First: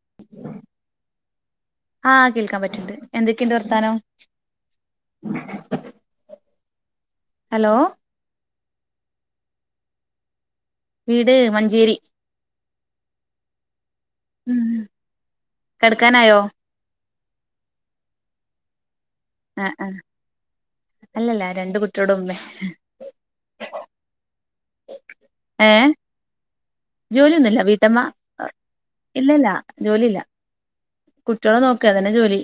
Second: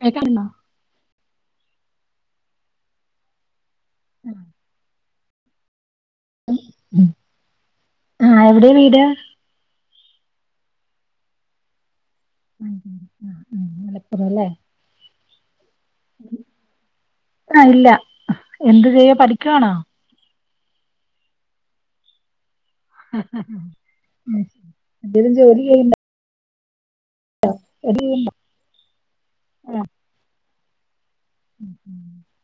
കേക്കാണ്ടോ ആഹ് കേൾക്കാൻ പറ്റ്ണ്ട് എന്തൊക്കെയുണ്ട് വർത്താനം ഉം ഉം ഹലോ ആഹ് എവിടെ വീട് വീട് മഞ്ചേരി ഉം ഉം ഉം ഉം മലപ്പുറംല്ലേ കെട്ക്കാനായോ ആഹ് ഇല്ല എന്ത് ചെയ്യാ പഠി അഹ് ആ ലഹ് അല്ലല്ല രണ്ട് കുട്ടിയോളുടെ ഉമ്മേ ഉം എന്തേലും ജോലി ഏഹ് ചെയ്യ്ണ്ടാ ജോലിയൊന്നുല്ല വീട്ടമ്മ ചെയ്യണ്ട ഇല്ലല്ല ആഹ് ജോലിയില്ല കുട്ട്യാളെ നോക്ക അതന്നെ ജോലി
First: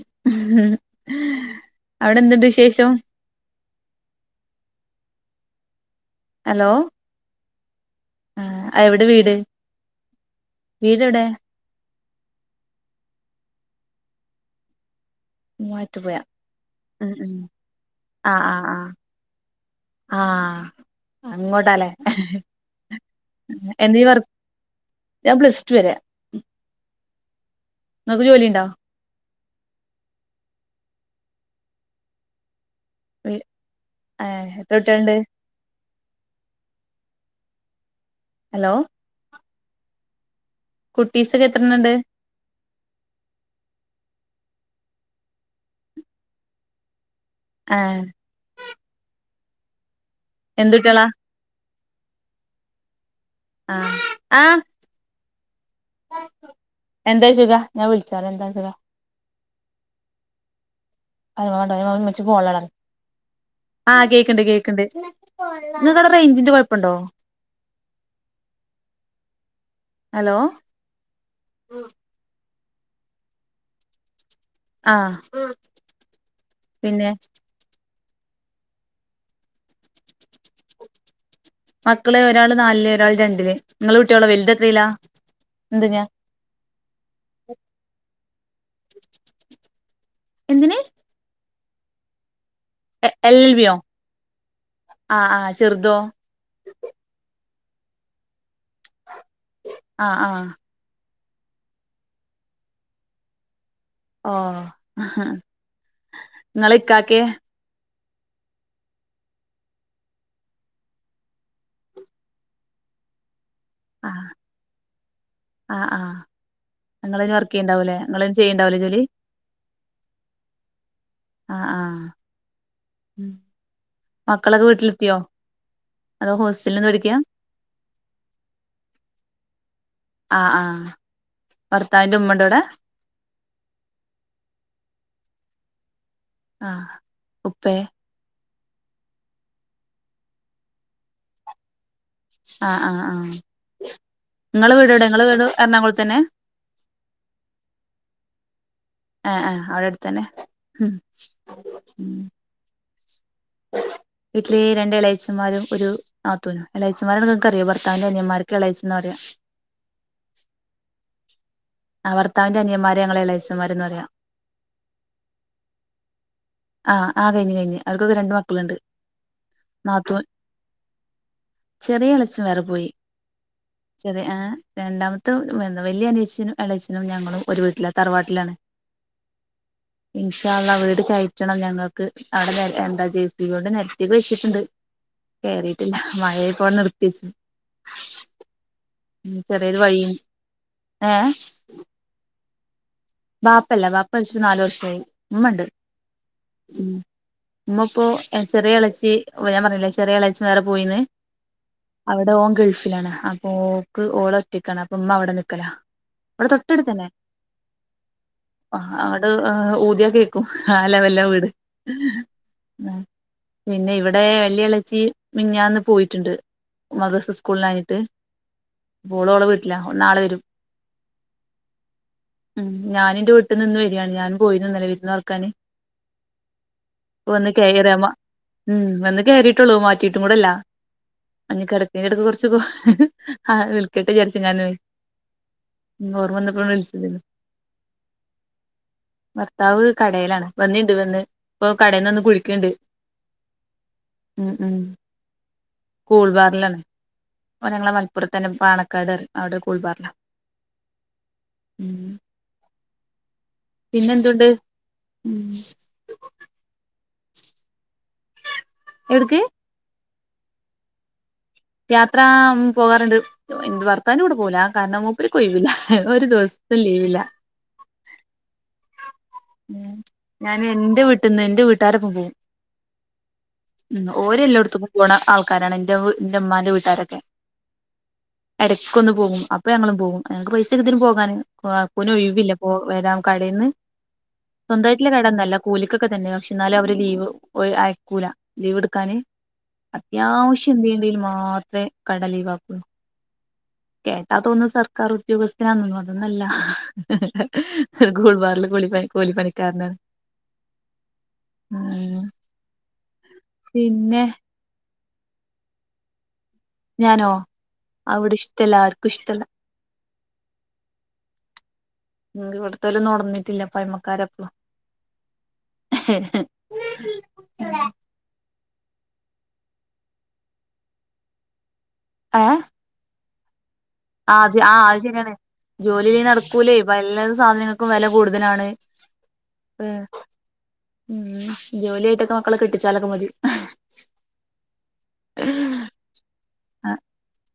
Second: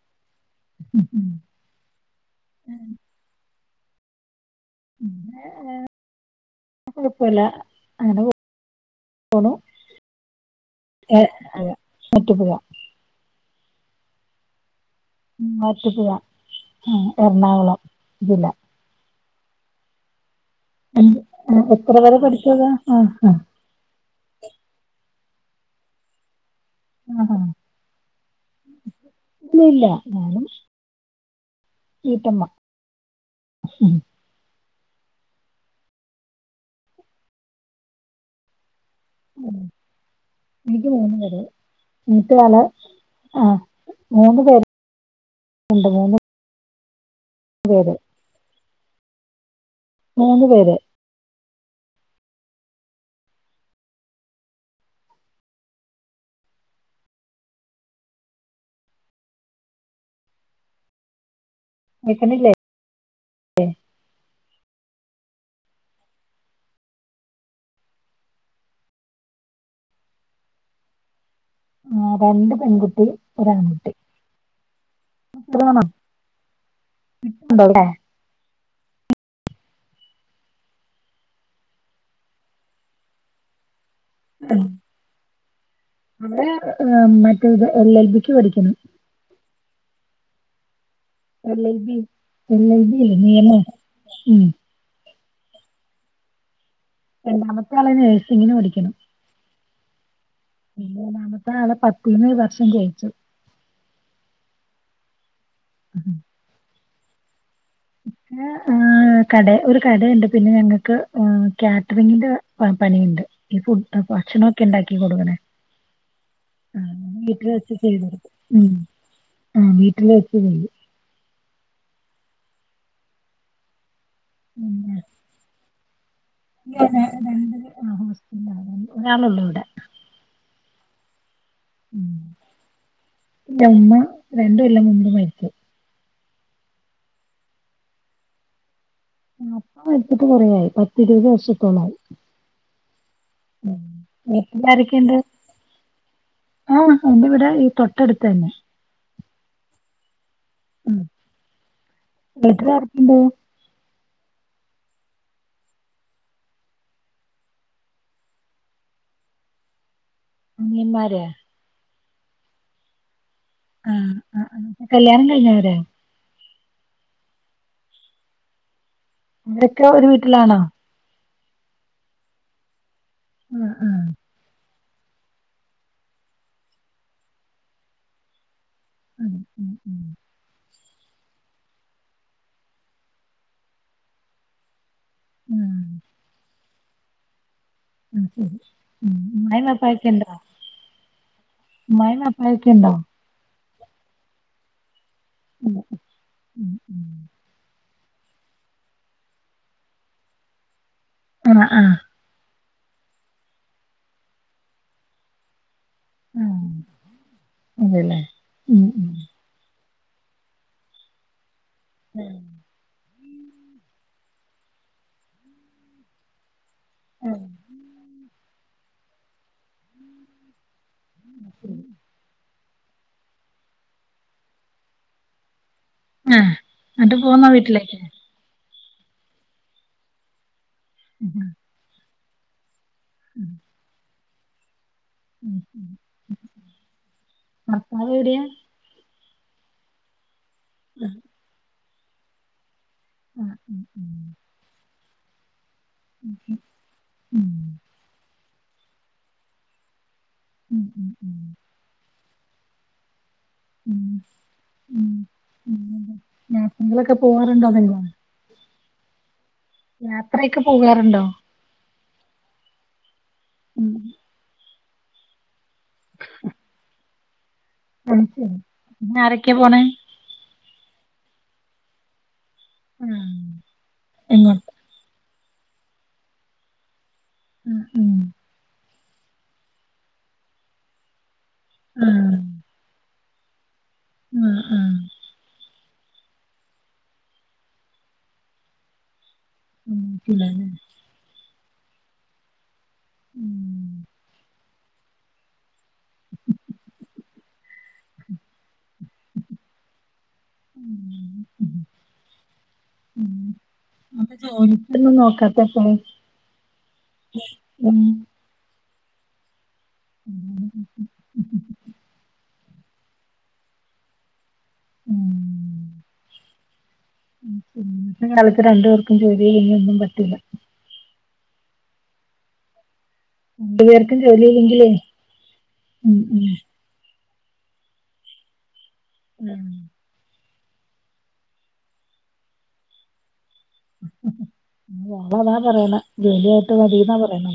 അവിടെന്ത്‌ണ്ട് വിശേഷം പിന്നെ വേ ഹലോ കുഴപ്പമല്ല അങ്ങനെ ആഹ് എവിടെ വീട് പോണു വീട് എവിടെ ഏഹ് അല്ല മൂവാറ്റുപുഴ മൂവാറ്റുപുഴ ആഹ് ഉം ഉം എറണാകുളം ആഹ് ജില്ല ആഹ് ആഹ് എന്ത് ആഹ് അങ്ങോട്ടാല്ലേ എത്ര വരെ പഠിച്ചതാ ആഹ് എന്തേലും വർക്ക്‌ ഞാൻ പ്ലസ്റ്റു വരെ ഉം ഇങ്ങക്ക് ജോലിണ്ടോ ഇല്ലില്ല ഞാനും വീട്ടമ്മ ഏഹ് ഉം. എത്ര കുട്ടിയാളുണ്ട് ഹലോ ഉം എനിക്ക് മൂന്ന് പേര് കുട്ടീസൊക്കെ എത്രണ്ണണ്ട് [unintelligible] ആ മൂന്ന പേര്ണ്ട് രണ്ട് മൂന്ന് ആഹ് മൂന്ന്പേര് എന്ത് കുട്ടിയോളാ ആഹ് എന്താ ചോയ്ച്ചോക്ക് ഞാൻ വിളിച്ചാല എന്താ ചോയ്ച്ചോക്കാ അയ് മാണ്ട ഇമ്മച്ചി കേക്കണില്ലേ ഫോണിലാണ് പറയ് ആഹ് കേക്കണ്ട് കേക്കണ്ട് ഇങ്ങക്ക് അവിടെ റേഞ്ചിന്റെ കുഴപ്പുണ്ടോ ഹലോ ആ രണ്ട് പെൺകുട്ടി ഒരു ആൺകുട്ടി ആഹ് പിന്നെ [unintelligible] മക്കള് ഒരാള് നാലില് ഒരാള് രണ്ടില് നിങ്ങള് കുട്ടിയളോ വലുത് എത്രയില്ലാ എന്തിനാ അവള് മറ്റത് എൽ എൽ ബിക്ക് പഠിക്കുന്നു എന്തിനന് L L B L L B ഇല്ലേ എൽ എൽ നിയമം ബിയോ ഉം. ആഹ് ആഹ് ചെറുതോ രണ്ടാമത്തെ ആളെ നഴ്സിങ്ങിന് പഠിക്ക്ണ് ആഹ് ആഹ് മൂന്നാമത്തെ ആളെ പത്തിന്ന് ഈ വർഷം ജയിച്ചു ഓഹ് ഉ ഇങ്ങളെ ഇക്കാക്കയോ ആഹ് കട ഒരു കടയുണ്ട് പിന്നെ ഞങ്ങൾക്ക്് കാറ്ററിങ്ങിന്റെ പണിയുണ്ട് ഈ ഫു അപ്പൊ ആഹ് ഭഷണമൊക്കെ ഉണ്ടാക്കി കൊടുക്കണേ ആഹ് ആഹ് ആ നിങ്ങളയിന് വീട്ടിൽ വർക്ക് വെച്ച് ചെയ്യണ്ടാവൂല്ലേ ചെയ്തെടുക്ക നിങ്ങളയിന് ഉം ചെയ്യണ്ടാവൂലേ ജോലി ആഹ് വീട്ടിൽ വെച്ച് ചെയും ആഹ് ആഹ് ഉം മക്കളൊക്കെ പിന്നെ വീട്ടിലെത്തിയോ അതോ ഹോസ്റ്റലിൽ [unintelligible] നിന്ന് രണ്ട് ആ പഠിക്കാ [unintelligible] ഒരാളള്ളൂ ഇവിടെ ആഹ് ആഹ് ഉം. ഭർത്താവിന്റെ ഉമ്മ ഉണ്ടെ അവിടെ ഇല്ല ഉമ്മ രണ്ടും കെല്ലാം മുമ്പും മരിച്ചു ആഹ് ഉപ്പേ ആഹ് ഉപ്പ മരിച്ചിട്ട് കുറയായി പത്തി ഇരുപത് വർഷത്തോള്ളായി ആഹ് ആഹ് ആഹ് നിങ്ങള് വീട് എവിടെ വീട്ടിലാരൊക്കെയുണ്ട് നിങ്ങള് വീട് എറണാകുളത്തന്നെ ആഹ് എന്റെ ഇവിടെ ഈ തൊട്ടടുത്ത് തന്നെ ആഹ ആഹ് അവിടെ അടുത്ത തന്നെ വീട്ടിലാരെക്കണ്ട് വീട്ടില്െ രണ്ടളയച്ചന്മാരും ഒരു നാത്തൂനും എലാഴച്ചിമാരെങ്ങക്ക അറിയാം ഭർത്താന്റെ അന്യമാർ എളച്ച എന്ന് പറയാ അന്ന്യ മാര് അവർത്തവന്റെ അന്യമാരെ ഞങ്ങളെചൻ ആഹ് ആഹ് കല്യാണം കഴിഞ്ഞവര ആഹ് ആ കഴിഞ്ഞ് കഴിഞ്ഞ് അവർക്കൊക്കെ രണ്ട് മക്കളുണ്ട് ഇതൊക്കെ ഒരു നാത്തൂൻ വീട്ടിലാണോ ചെറിയ എളേച്ഛൻ വേറെ പോയി ആഹ് ആഹ് ചെറിയ ആഹ് രണ്ടാമത്തെ എന്താ വല്യ അനിച്ഛനും എളേച്ചനും ഞങ്ങളും ഒരു വീട്ടില തറവാട്ടിലാണ് ഉം ഉം ഉം ഇൻശാഅല്ലാഹ്‌ വീട് കയറ്റണം ഞങ്ങക്ക് അവിടെ നെര എന്താ ജെസിബിയൊണ്ട് നെരത്തിയൊക്കെ വെച്ചിട്ടുണ്ട് കേറീട്ടില്ല മഴയായപ്പോ നിർത്തി വച്ചു ആഹ് ശരി ഉം മഴ ചെറിയൊരു വഴിയും നല്ലയിട്ട്ണ്ടോ ഏഹ് മഴ നന്നായിട്ട്ണ്ടോ ബാപ്പല്ല ബാപ്പ മരിച്ചിട്ട് നാലു വർഷായി ഇമ്മണ്ട് ഉം ഉം ഇമ്മ ഇപ്പൊ ചെറിയ എളച്ചി ഞാൻ പറഞ്ഞില്ലേ ചെറിയ എളേച്ചൻ വേറെ പോയിന്ന് ആണൊ ആഹ് അവിടെ ഓൻ ഗൾഫിലാണ് അപ്പോക്ക് ഓള് ഒറ്റക്കാണ് അപ്പൊ ഇമ്മ അവിടെ നിക്കല ഇവിടെ ആഹ് തൊട്ടടുത്തന്നെ അതെല്ലേ ഉം ആഹ് ഉം അവിടെ ഏഹ് ഊതിയ കേക്കും ആഹ് ലെവലില വീട് ആഹ് പിന്നെ ഇവിടെ വല്യ എളേച്ചി മിഞ്ഞാന്ന് പോയിട്ട്ണ്ട് മദ്റസ് സ്കൂളില്ലാഞ്ഞിട്ട് അപ്പോള് ഓളെ വീട്ടില ഓള് നാളെ വരും [inaudible] ഉം ഞാനിന്റെ വീട്ടിന്ന് ഇന്ന് വരിയാണ് ഞാനും പോയിനുന്നലെ വിര്ന്നാർക്കാന് ആഹ് എന്നിട്ട് പ്പൊ പോന്നോ വന്ന് കയറ വീട്ടിലേക്ക് മ ഉം വന്ന് കേറിട്ടൊള്ളൂ മാറ്റിട്ടും കൂടെല്ല ഉം. അനി കിടക്കെ കിടക്ക് കുറച്ച് ആഹ് വിളക്കട്ടെ വിചാരിച്ച് ഞാനെ ഉം ഉം ഓർമ്മ വന്നപ്പോ വിളിച്ചതേനു ഭർത്താവെവിടെയാ ഭർത്താവ് കടേലാണ് വന്നിണ്ട് വന്ന് ഇപ്പൊ കടയിൽന്ന് വന്ന് കുളിക്ക്ണ്ട് ആഹ് ഉം ഉം ഉം കൂൾ ബാറിലാണ് ഉം ഓഹ് ഞങ്ങളെ മലപ്പുറത്തന്നെ പാണക്കാട് പറയും അവിടെ കൂൾബാറില ഉം ഉം ഉം ഉം ഉം പിന്നെന്തുണ്ട് ഉം പിന്നെന്താ യാത്രകളൊക്കെ പോവാറ്ണ്ടോ വല്ലോം എവ്ട്ക്ക് യാത്രയൊക്കെ പോകാറുണ്ടോ യാത്ര ഉം പോകാറുണ്ട് ഇന്റെ ഉം ഭർത്താവിന്റെ കൂടെ പോവൂല കാരണം മൂപ്പർക്കൊഴിവില്ല ഒരു ദിവസത്തെ ലീവില്ല അത് ശെരി പിന്നെ ആരെ ഉം ഞാന് ന്റെ വീട്ടിന്ന് ഇന്റെ വീട്ടാരൊപ്പം പോവും ആഹ് ഉം എങ്ങോട്ട് ഓരെല്ലോട്ത്ത്ക്കും പോണ ആൾക്കാരാണ് ഇന്റെ ന്റെ ഇമ്മാന്റെ വീട്ടാരൊക്കെ ഉം ഉം ക്കൊന്ന് പോകും അപ്പ ഞങ്ങളും പോവും ഞങ്ങക്ക് പൈസക്കെത്തരും പോകാന് കാക്കുന് ആഹ് ഒഴിവില്ല പ്പോ വരാന് കടേന്ന് ആഹ് ആഹ് സ്വന്തായിട്ട്ള്ള കാടൊന്നുവല്ല കൂലിക്കൊക്കെ തന്നെ പക്ഷെ എന്നാലും അവര് ലീവ് അയക്കൂല ലീവ് ഇട്ക്കാന് അനിയത്തിയിലാല്ലേ അത്യാവശ്യം എന്ത്‌ണ്ടേലും മാത്രെ കട ലീവാക്കു ഉം കേട്ടാ തോന്നും സർക്കാറുദ്യോഗസ്ഥനാണെന്ന് അതൊന്നല്ല ഒരു കൂൾ ബാറില് കൂലിപ്പണി കൂലിപ്പണിക്കാരന ഉം ഉം ആഹ് ഉം അപ്പൊ ജോലിക്കൊന്നും നോക്കാത്തെത്തേ ഞാനോ അവിടിഷ്ടല്ല ആർക്കും ഇഷ്ടല്ല ഉം ഇവിടുത്തോലൊന്നും ഒണന്നിട്ടില്ല പയമക്കാരപ്പളും ഉം. ഉം. ഇന്നത്തെ കാലത്ത് രണ്ട പേർക്കും ജോലി ചെയ്യ ഒന്നും പറ്റില്ല ആ [unintelligible] ആഹ് ആ അത് ശരിയാണ് ഉം ജോലിങ്കിൽ ഉം നടക്കൂലേ ഇപ്പൊ എല്ലാ സാധനങ്ങൾക്കും വെലകൂടുതലാണ് ഉം ഉം ഉം ജോലിയായിട്ടൊക്കെ മക്കളെ കെട്ടിച്ചാലൊക്കെ മതി അതാ പറയണ ജോലിയായിട്ട് മതിന്നാ പറയിണെ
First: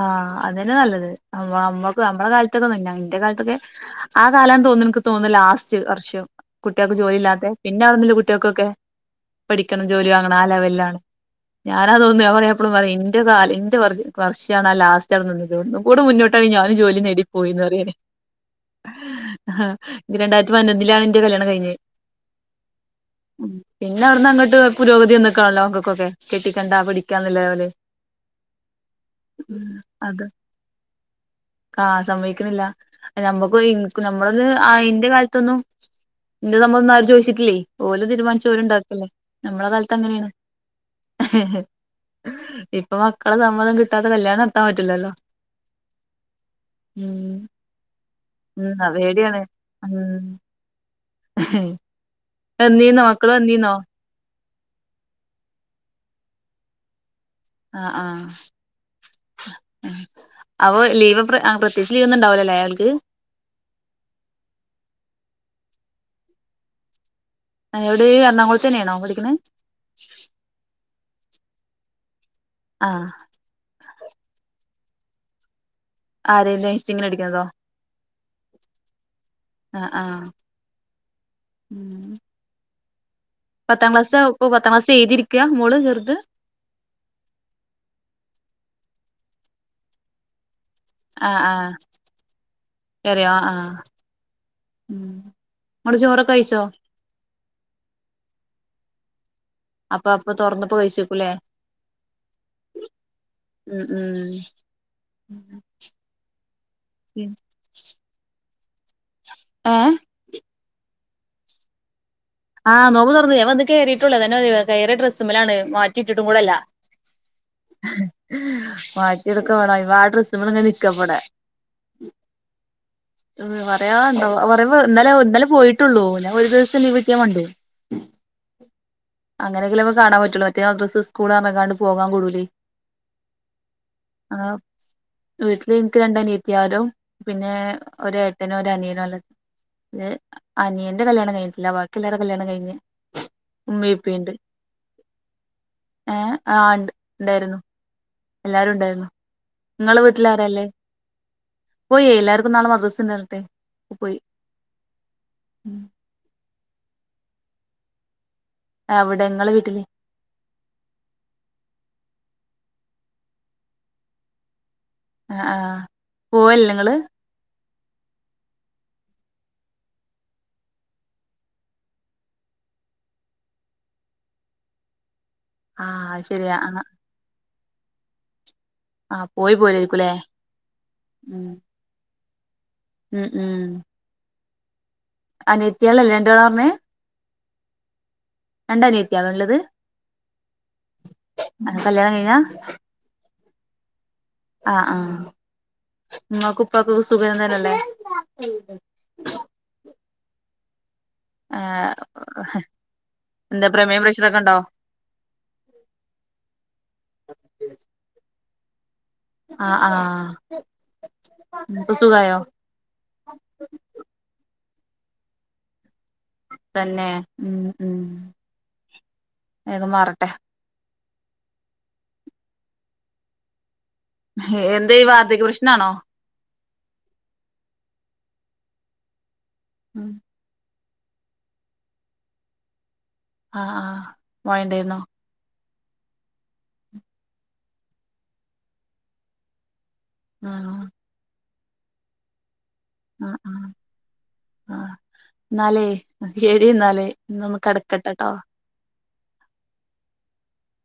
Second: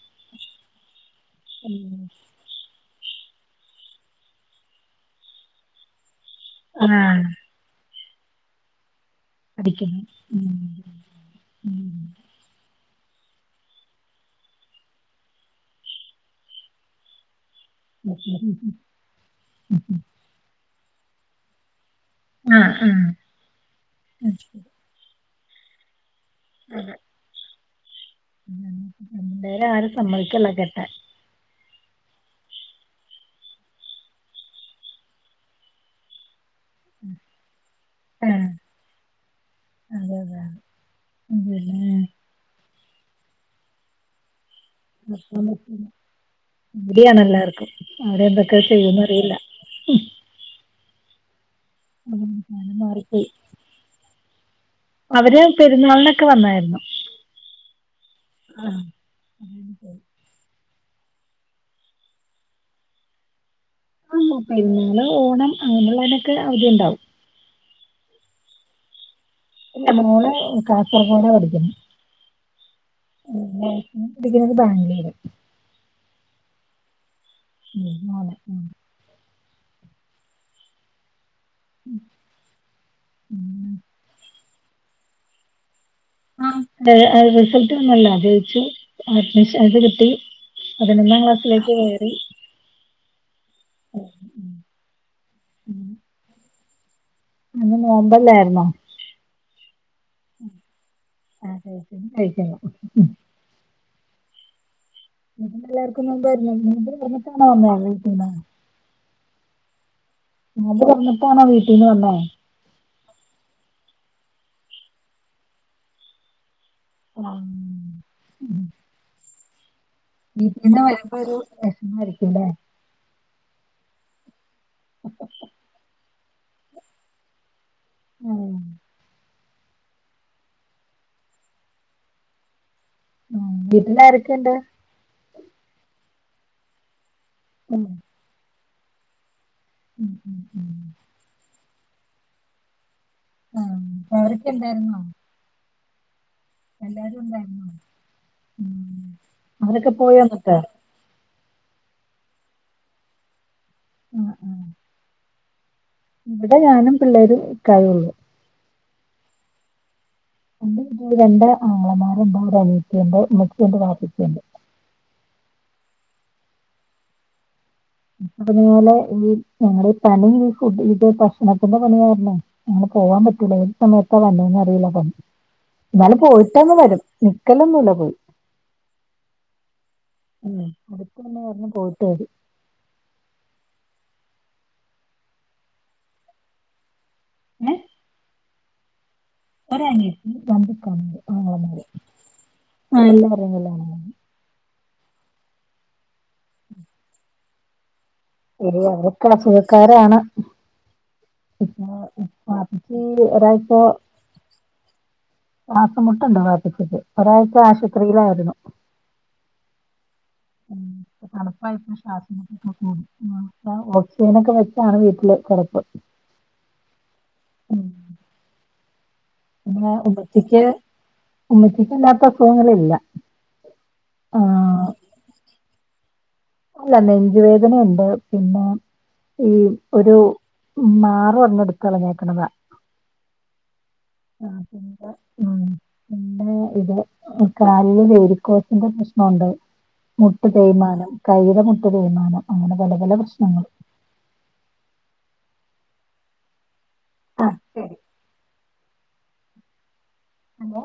ആഹ് അതന്നെ നല്ലത് അമ്മക്ക് നമ്മള കാല [unintelligible] ഇന്റെ കാലത്തൊക്കെ ആ കാലം തോന്നുന്നു എനിക്ക് തോന്നുന്നു ലാസ്റ്റ് വർഷം കുട്ട്യൾക്ക് ജോലി ആഹ് ഇല്ലാത്ത പിന്നെ അവിണന്നല്ല കുട്ട്യാക്കൊക്കെ പഠിക്കണം പഠിക്കുന്നു ജോലി വാങ്ങണം ആ ലെവലിലാ ഞാനാ തോന്നുന്നു അവടെ എപ്പഴും പറയും എന്റെ കാല് എന്റെ വർ വർ ഞാന ലാസ്റ്റ് നിന്നത് ഒന്ന് കൂടി മുന്നോട്ട് ഞാനും ജോലി നേടി പോയി എന്ന് പറീം രണ്ടായിരത്തി പതിനൊന്നിലാണ് ന്റെ കല്യാണം കഴിഞ്ഞെ ആഹ് ആഹ് പിന്നെ അവിടുന്ന് അത് അങ്ങട്ട് ശരി പുരോഗതി വന്ന്ക്കാണല്ലോങ്ങക്കൊക്കെ കെട്ടിക്കണ്ട പിഠിക്കാ ഇന്ന ലവലാ അന്നേരം ആരും സമ്മതിക്കല്ലോ കേട്ടാൻ ആഹ് സമ്മയ്ക്ക്ണില്ല നമ്മുക്ക് നമ്മളൊന്ന് ആ ഇന്റെ കാലത്തൊന്നും ഇന്റെ സംഭവംന്ന ആരും ചോയ്ച്ചിട്ടില്ലേ ഓലും ആഹ് തീരുമാനിച്ചു ഉണ്ടാക്കല്ലേ നമ്മള കാലത്ത് അതെ എങ്ങനെയാണ് അതെ ഉം, പിന്നെ ഇപ്പൊ മക്കളെ സമ്മതം കിട്ടാ കല്യാണം പറ്റില്ലല്ലോ ടിയാണ് ഉം എല്ലാവർക്കും അവിടെ എന്തൊക്കെയ ചെയ്യൂന്നറിയില്ല ഉ ഉം, കാലം എന്നീന്നോ മാറിപ്പോയി മക്കള് വന്നീനൊ അവര് പെരുന്നൾനൊക്കെ വന്നായിരുന്നു ആഹ് ആഹ് ആഹ് ഉം അപ്പ ലീവ് പ്രത്യേകിച്ച് ലീവ് ഒന്നും ഉണ്ടാവൂലലേ ഓൽക് അല്ല പെരുന്നാൾ ഓണം അങ്ങനെയുള്ളതിനൊക്കെ അവധി ണ്ടാവും എവിടെ എറണാകുളത്തന്നെയണോ പഠിക്ക്ണത് ല്ല മോള് കാസർഗോഡ പഠിക്കുന്നെ ആഹ് പിഠിപ്പിക്കുന്നത് ബാംഗ്ലൂര് ആരേല്ലേ നെഴ്സിങ്ങിന് അടിക്കുന്നതോ മോനെ അഹ് ആഹ്. [inaudible] പത്താംക്ലാസ്സ് ഇപ്പോ. പത്താംക്ലാസ്സ് എയ്തി ഇരിക്ക മോള് ചെറ്ത്. ആ റിസൾട്ട് വന്നല്ലൊ തെയിച്ചു. അഡ്മിഷൻ അത് കിട്ടി. പതിനൊന്നാം അഹ് ഹാ ക്ലാസ്സിലേക്ക് കയറി. കേറ്യാെ ആ. ഇങ്ങള് ചോറൊക്കെ വെയ്ച്ചോ. ഇന്ന് നോമ്പല്ലായിരുന്നോ. അപ്പൊ അപ്പൊ തൊറന്നപ്പൊ കഴചക്കുല്ലേ. അ [unintelligible] കയിക്കുന്നു ഉം ഉം ഉം ഉം എല്ലാർക്കും നോമ്പായിരുന്നോ [unintelligible] പറഞ്ഞിട്ടാണൊ വന്നേക്ക്ണെ ആഹ് നോമ്പ് വന്നിട്ടാണോ വീട്ടീന്ന് വന്നെ. ആഹ് നോമ്പ് തൊറന്നെ. ഞാൻ വന്ന് കേറിട്ടുള്ളെ. അതന്നെ കയറിയ ഡ്രസ്സ്മ്മലാണ്. മാറ്റിയിട്ടിട്ടും കൂടെ ഇല്ല. ആഹ് മാറ്റി ഇടുക്ക വാണം. അയ്മാ ഡ്രസ്സ് വീട്ടിന്ന വരുമ്പൊരു രസമായിരിക്കുംല്ലേ പറയാണ്ടൊ. പറിമ്പം ഇന്നലെ പോയിട്ടൊള്ളു. ഒരു ദിവസം ലീവിട്ട്യാ മണ്ടും. ആഹ് അങ്ങനെങ്കിലും അമക്ക് കാണൻ പറ്റുള്ളതൊക്കെ മദ്രസ് സ്കൂള് അറ്ന്ന്ങ്ങാണ്ട് പോകാൻ കൂടൂലേ. ഉം വീട്ടിലാരൊക്കെണ്ട്. അങ്ങനെ വീട്ടില് ഇൻക്ക് രണ്ട് അനത്തി ആരും പിന്നെ ഉം ഒരു ഏട്ടനു ഒരനിയന്വാ ഇള്ളെ ഹ്. അത് അനിയന്റെ കല്യാണം കഴിഞ്ഞിട്ട്ല്ല. ബാക്കി എല്ലാരെ കല്യാണം കഴിഞ്ഞു. ആഹ് അ അവരൊക്കെ ഇണ്ടായിരുന്നോ. ഏഹ് ആ ഇണ്ട് ഇണ്ടായിരുന്നു. ഉണ്ടായിരുന്നോ എല്ലാരും ഉം ഇണ്ടായിരുന്നു. അവരൊക്കെ ഇങ്ങളെ പോയോ വീട്ടില് എന്നിട്ട് ആരാള്ളെ പോയേ എല്ലാർക്കും നാളെ മദസണ്ടറ്ഞ്ഞ്ട്ടെ പോയി ആഹ് ആഹ് ഉം ഇവിടെ ഞാനും പിള്ളേരും ഇക്കായും ഒള്ളു. എവിടെ ഇങ്ങളെ വിട്ടില് എന്റെ വീട്ടില് രണ്ട് ആംഗളമാരും ഇണ്ട്. ഒരനിയത്തീണ്ട്. ഇമ്മച്ചീണ്ട് വാപ്പച്ചീണ്ട്. അ ആ പോവല്ലെ ഇങ്ങള് പറഞ്ഞാല് ഈ ഞങ്ങളെ ഈ പണി ഈ ഫുഡ് ഇത് ഭക്ഷണത്തിന്റെ പണിയായിര്ന്നൊ. ഞങ്ങള് പോവാാൻ പറ്റൂല. ഏത് സമയത്താ വന്നേന്നറീല്ല പം. ആഹ് ഇന്നാലും ശരിയാ പോയിട്ടന്ന് ആഹ് വരും നിക്കലൊന്നുല്ലത്. ആഹ് പോയി പോരായിരിക്കുംല്ലേ ഉം അടുത്ത് തന്നെ ഉം പറഞ്ഞ് പോയിട്ട് വെരും. ഉം ഉം അനിയത്യേളെല്ലെ രണ്ടാള് പറഞ്ഞെ ഏ രണ്ട് അനിയത്ത്യ ഇള്ളത്. ഒരു അനിയത്തി രണ്ട് കബ് അങളമാര് കല്യാണം കഴിഞ്ഞാ പെങളൂം എന്ന എല്ലാ [unintelligible] [unintelligible] അ ആഹ് ഉമ്മാക്കു ഉപ്പാക്കൊക്കെ സുഖം തന്നെല്ലേ. എടീ അവരൊക്കെ അസുഖക്കാരാണ് പ്പിന്നെ ഏഹ് വാപിചി എന്താ ഒരാഴ്ച്ച. പ്രമേയം പ്രഷറൊക്കെ ഉണ്ടോ ശ്വാസംമുട്ടുണ്ടൊ ബാപ്പിച്ചിക്ക്. ഒരാഴ്ച ആശുപത്രിയിലായിരുന്നു. ആഹ് ആഹ് ഉം തണ്പ്പ് ഇപ്പൊ ആയിട്ട് ശ്വാസം സുഖായോ മുട്ട് [unintelligible] ഒ ഓസേനൊക്കെ വെച്ചാണ് വീട്ടില് കിടപ്പ് തന്നെ ഉം ഉ പിന്നെ ഉമ്മച്ചക്ക് ഉമ്മച്ചക്ക്ല്ലാത്ത അസുഖങ്ങില്ല എന്താ ഈ വാർധക പ്രഷ്നാണോ അല്ല നെഞ്ച വേദനുണ്ട് പിന്നെ ഈ ഒരു മാറ എടുക്കളഞ്ഞേക്കണതാ ആഹ് ആഹ് ആ മഴണ്ടായിരുന്നോ പിന്നെ മം പിന്നെ ഇത് കലിൽ വോരിക്കോസിന്റെ പ്രശ്നമുണ്ട് മുട്ട് ആഹ് തേയ്മാനം കൈയില മുട്ട് തേയ്മാനം അങ്ങനെ പല പല പ്രശ്നങ്ങൾ ആഹ എന്നാലേ ശരി എന്നാലേ ഇന്ന് ആ ഒന്ന് ശരി കിടക്കട്ടെട്ടോ അലോ